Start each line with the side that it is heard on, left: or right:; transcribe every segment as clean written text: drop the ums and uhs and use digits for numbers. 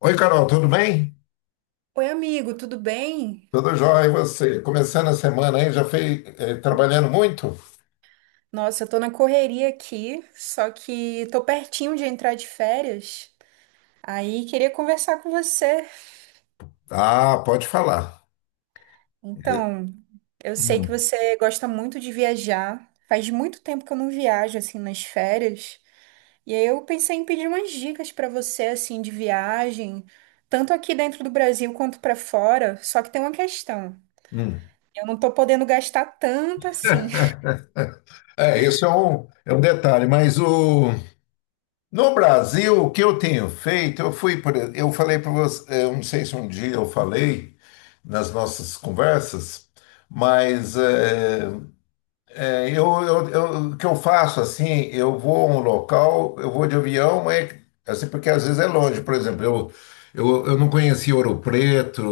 left: Oi, Carol, tudo bem?
right: Oi, amigo, tudo bem?
left: Tudo jóia, e você? Começando a semana aí, já foi trabalhando muito?
right: Nossa, eu tô na correria aqui, só que tô pertinho de entrar de férias. Aí queria conversar com você.
left: Ah, pode falar. Eh,
right: Então, eu sei que
left: hum,
right: você gosta muito de viajar. Faz muito tempo que eu não viajo assim nas férias. E aí eu pensei em pedir umas dicas pra você assim de viagem, tanto aqui dentro do Brasil quanto pra fora. Só que tem uma questão.
left: hum.
right: Eu não tô podendo gastar tanto assim.
left: É, isso é um detalhe, mas no Brasil, o que eu tenho feito, eu fui, por, ex- eu falei para você, eu não sei se um dia eu falei nas nossas conversas, mas É, o que eu faço assim, eu vou a um local, eu vou de avião, mas assim, porque às vezes é longe. Por exemplo, eu não conhecia Ouro Preto,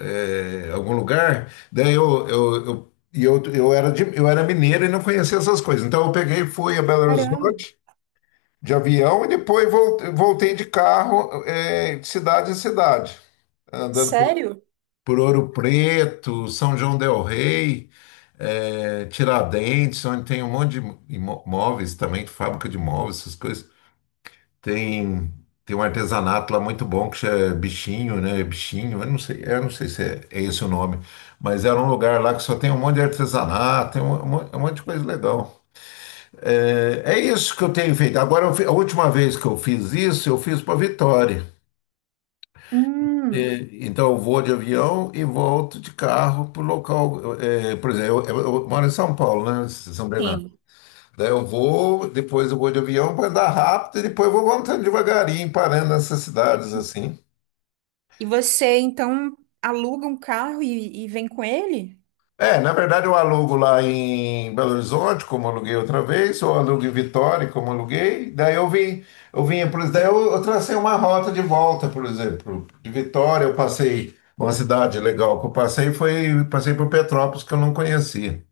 left: é, algum lugar, daí eu, e eu, eu, era de- eu era mineiro e não conhecia essas coisas. Então eu peguei, e fui a Belo
right: Caramba,
left: Horizonte de avião e depois voltei de carro, é, de cidade em cidade, andando
right: sério?
left: por Ouro Preto, São João del Rei, Tiradentes, onde tem um monte de imóveis também, fábrica de imóveis, essas coisas. Tem, tem um artesanato lá muito bom que chama Bichinho, né? Bichinho, eu não sei se é, é esse o nome, mas era um lugar lá que só tem um monte de artesanato, tem um monte de coisa legal. É, isso que eu tenho feito. Agora, a última vez que eu fiz isso, eu fiz para Vitória.
right: Hum,
left: E, então, eu vou de avião e volto de carro para o local. Por exemplo, eu moro em São Paulo, né? Em São Bernardo.
right: sim.
left: Daí eu vou, depois eu vou de avião para andar rápido e depois eu vou voltando devagarinho, parando nessas cidades assim.
right: E você então aluga um carro e, vem com ele?
left: É, na verdade eu alugo lá em Belo Horizonte, como aluguei outra vez, ou alugo em Vitória, como aluguei. Eu vinha, por exemplo, eu tracei uma rota de volta, por exemplo, de Vitória uma cidade legal que eu passei foi, passei por Petrópolis que eu não conhecia.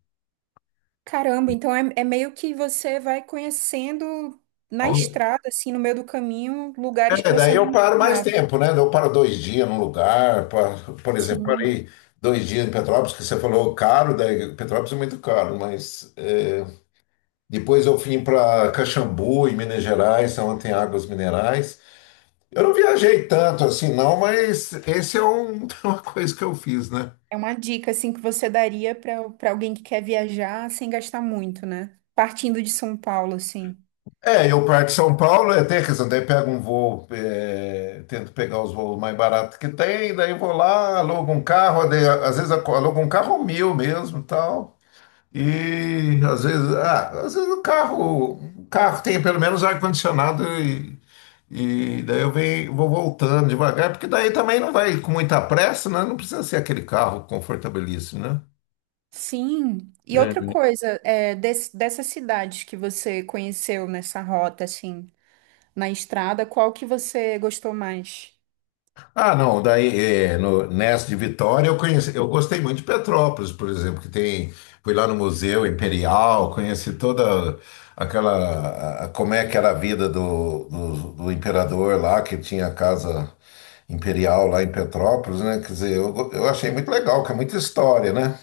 right: Caramba, então é, é meio que você vai conhecendo na estrada, assim, no meio do caminho, lugares que
left: É, daí
right: você não
left: eu paro mais
right: imaginava.
left: tempo, né? Eu paro dois dias num lugar, por exemplo,
right: Sim,
left: parei dois dias em Petrópolis, que você falou caro, daí Petrópolis é muito caro, mas é, depois eu vim para Caxambu, em Minas Gerais, onde tem águas minerais. Eu não viajei tanto assim, não, mas esse é um- uma coisa que eu fiz, né?
right: é uma dica assim que você daria para alguém que quer viajar sem gastar muito, né? Partindo de São Paulo, assim.
left: É, eu parto de São Paulo, é, tem, quer dizer, daí pego um voo, é, tento pegar os voos mais baratos que tem, daí vou lá, alugo um carro, daí, alugo um carro meu mesmo, tal. E às vezes, ah, às vezes o carro tem pelo menos ar-condicionado e daí eu venho, vou voltando devagar, porque daí também não vai com muita pressa, né? Não precisa ser aquele carro confortabilíssimo,
right: Sim. E
left: né?
right: outra coisa, é, dessas cidades que você conheceu nessa rota, assim, na estrada, qual que você gostou mais?
left: Ah, não, daí é, no, nessa de Vitória eu conheci, eu gostei muito de Petrópolis, por exemplo, que tem, fui lá no Museu Imperial, conheci toda como é que era a vida do imperador lá, que tinha a casa imperial lá em Petrópolis, né? Quer dizer, eu achei muito legal, que é muita história, né?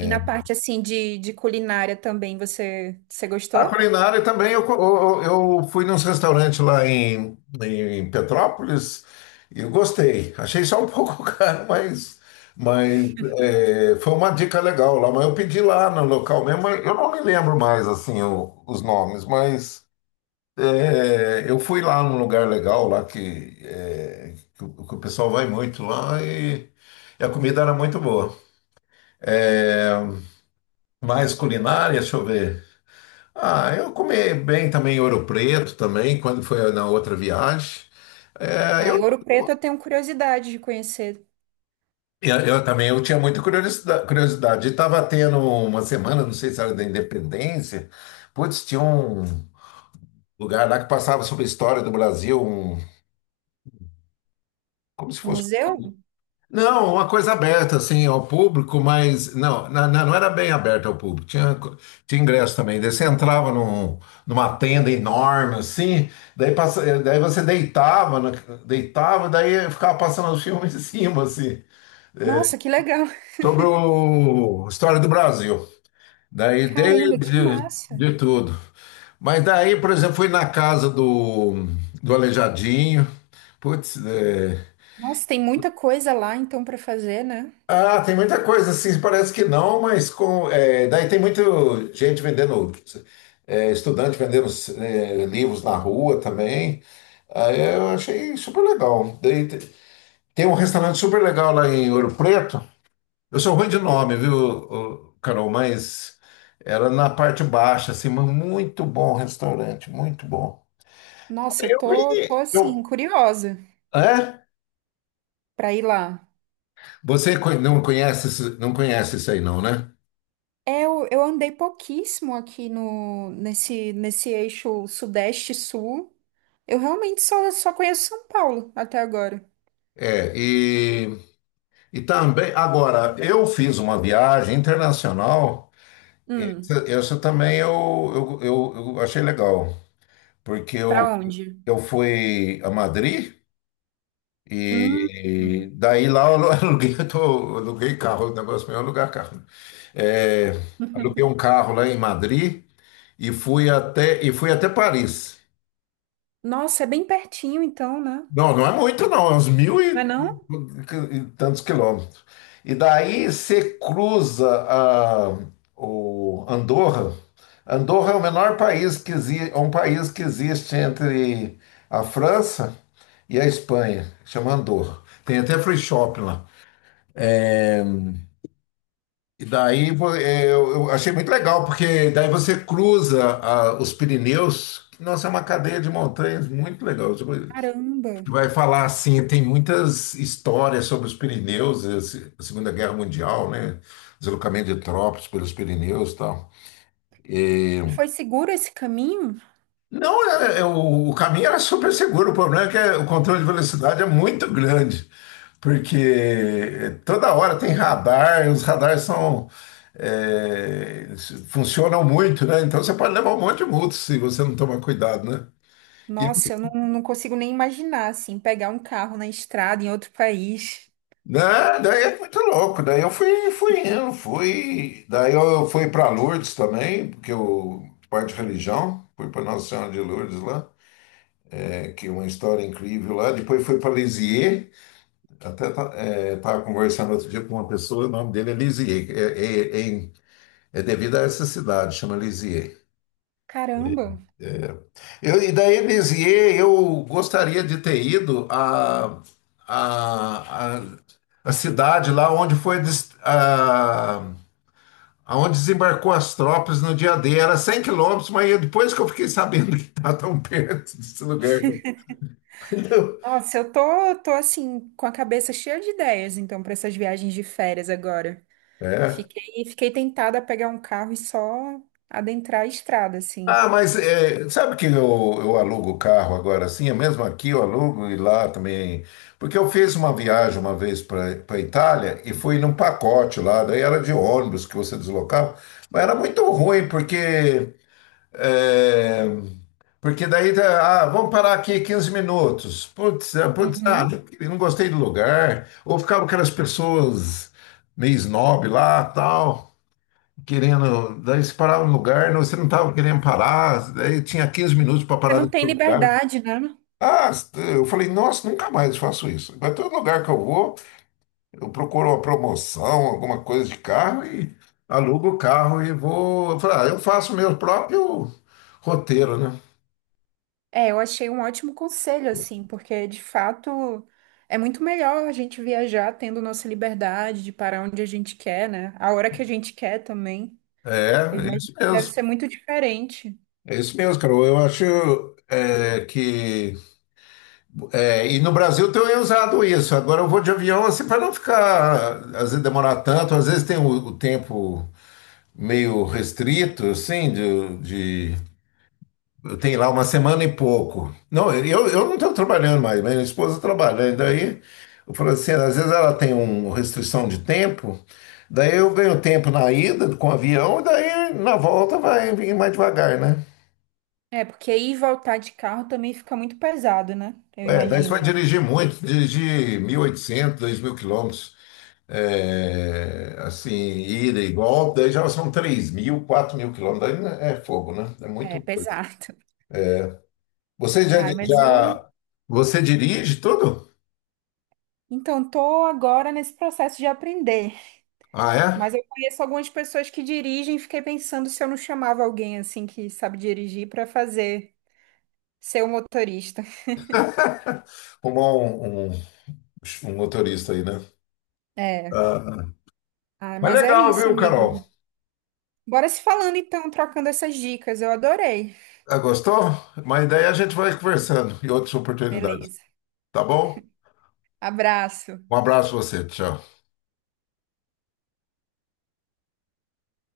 right: E na parte assim de culinária também, você, você
left: A
right: gostou?
left: culinária também, eu fui num restaurante lá em, em Petrópolis e eu gostei. Achei só um pouco caro, mas é, foi uma dica legal lá. Mas eu pedi lá no local mesmo, mas eu não me lembro mais assim os nomes, mas é, eu fui lá num lugar legal lá o que o pessoal vai muito lá e a comida era muito boa. É, mais culinária, deixa eu ver. Ah, eu comi bem também ouro preto também, quando foi na outra viagem. É,
right: Ah, em
left: eu,
right: Ouro Preto eu tenho curiosidade de conhecer
left: eu também eu tinha muita curiosidade. Estava tendo uma semana, não sei se era da Independência, putz, tinha um lugar lá que passava sobre a história do Brasil, um, como se
right: o
left: fosse
right: museu.
left: Não, uma coisa aberta assim ao público, mas não, não era bem aberta ao público. Tinha ingresso também. Daí você entrava numa tenda enorme assim, daí, daí você deitava, deitava, daí ficava passando os filmes em cima assim,
right: Nossa, que legal!
left: sobre o a história do Brasil. Daí
right: Caramba, que
left: desde
right: massa!
left: de tudo. Mas daí, por exemplo, fui na casa do Aleijadinho. Putz, é,
right: Nossa, tem muita coisa lá então para fazer, né?
left: Ah, tem muita coisa, assim, parece que não, mas com, é, daí tem muita gente vendendo, é, estudante vendendo é, livros na rua também. Aí eu achei super legal. Tem um restaurante super legal lá em Ouro Preto. Eu sou ruim de nome, viu, ô, Carol? Mas era na parte baixa, assim, mas muito bom restaurante, muito bom.
right: Nossa, eu
left: Eu
right: tô, tô
left: vi.
right: assim
left: Eu,
right: curiosa
left: é?
right: para ir lá.
left: Não conhece, não conhece isso aí, não, né?
right: É, eu andei pouquíssimo aqui no nesse eixo sudeste-sul. Eu realmente só, só conheço São Paulo até agora.
left: É, e E também, agora, eu fiz uma viagem internacional,
right: Hum,
left: essa também eu achei legal, porque
right: para onde?
left: eu fui a Madrid
right: Hum.
left: e daí lá aluguei, eu aluguei carro, o negócio meu é alugar carro. É, aluguei um carro lá em Madrid e e fui até Paris.
right: Nossa, é bem pertinho então, né?
left: Não, não é muito, não. É uns mil
right: Não é não?
left: e tantos quilômetros. E daí você cruza o Andorra. Andorra é o menor país que existe, é um país que existe entre a França e a Espanha. Chama Andorra. Tem até free shop lá. E daí pô, eu achei muito legal, porque daí você cruza ah, os Pirineus. Nossa, é uma cadeia de montanhas muito legal. Tipo,
right: Caramba.
left: que vai falar assim, tem muitas histórias sobre os Pirineus, a se- a Segunda Guerra Mundial, né? Deslocamento de tropas pelos Pirineus e tal. E,
right: E foi seguro esse caminho?
left: não, o caminho era super seguro, o problema é que o controle de velocidade é muito grande, porque é, toda hora tem radar, e os radares são, é, funcionam muito, né? Então você pode levar um monte de multa se você não tomar cuidado, né?
right: Nossa, eu não, não consigo nem imaginar, assim, pegar um carro na estrada em outro país.
left: Né? Daí é muito louco. Daí eu fui, fui indo, fui. Daí eu fui para Lourdes também, porque eu, parte de religião, fui para Nossa Senhora de Lourdes lá, é, que é uma história incrível lá. Depois fui para Lisieux, até estava conversando outro dia com uma pessoa, o nome dele é Lisieux, é devido a essa cidade, chama Lisieux.
right: Caramba.
left: Eu, e daí Lisieux, eu gostaria de ter ido a, a, a cidade lá onde foi. A, aonde desembarcou as tropas no dia D. Era 100 km, mas depois que eu fiquei sabendo que está tão perto desse lugar. Né?
right: Nossa, eu tô, tô assim, com a cabeça cheia de ideias, então, para essas viagens de férias agora.
left: É.
right: Fiquei, fiquei tentada a pegar um carro e só adentrar a estrada, assim.
left: Ah, mas é, sabe que eu alugo o carro agora assim? É mesmo aqui eu alugo e lá também. Porque eu fiz uma viagem uma vez para a Itália e fui num pacote lá, daí era de ônibus que você deslocava, mas era muito ruim, porque É, porque daí, tá, ah, vamos parar aqui 15 minutos. Putz, ah,
right: Uhum.
left: não não gostei do lugar. Ou ficavam aquelas pessoas meio snob lá, tal, querendo. Daí você parava no lugar, não, você não estava querendo parar. Daí tinha 15 minutos para
right: Você
left: parar
right: não
left: no
right: tem
left: seu lugar.
right: liberdade, né?
left: Ah, eu falei, nossa, nunca mais faço isso. Mas todo lugar que eu vou, eu procuro uma promoção, alguma coisa de carro e alugo o carro e vou. Eu falei, ah, eu faço meu próprio roteiro, né?
right: É, eu achei um ótimo conselho, assim, porque de fato é muito melhor a gente viajar tendo nossa liberdade de parar onde a gente quer, né? A hora que a gente quer também. Eu
left: É, é
right: imagino
left: isso
right: que deve ser
left: mesmo.
right: muito diferente.
left: É isso mesmo, Carol. Eu acho é, que. É, e no Brasil tem usado isso. Agora eu vou de avião assim para não ficar, às vezes demorar tanto, às vezes tem o tempo meio restrito, assim, Eu tenho lá uma semana e pouco. Não, eu não estou trabalhando mais, minha esposa trabalha. E daí eu falo assim, às vezes ela tem uma restrição de tempo. Daí eu ganho tempo na ida com o avião, e daí na volta vai vir mais devagar, né?
right: É, porque ir e voltar de carro também fica muito pesado, né? Eu
left: É, daí você vai
right: imagino.
left: dirigir muito, dirigir 1.800, 2.000 km, é, assim, ida e volta, daí já são 3.000, 4.000 km, daí né, é fogo, né? É muito
right: É,
left: coisa.
right: pesado.
left: Você já,
right: Ai, mas eu.
left: já- você dirige tudo?
right: Então, tô agora nesse processo de aprender.
left: Ah, é?
right: Mas eu conheço algumas pessoas que dirigem e fiquei pensando se eu não chamava alguém, assim, que sabe dirigir para fazer ser o motorista.
left: Arrumar um motorista aí, né?
right: É.
left: Ah,
right: Ah,
left: mas
right: mas é
left: legal,
right: isso,
left: viu, Carol?
right: amigo. Bora se falando então, trocando essas dicas. Eu adorei.
left: Ah, gostou? Mas daí a gente vai conversando em outras oportunidades,
right: Beleza.
left: tá bom?
right: Abraço.
left: Um abraço pra você, tchau.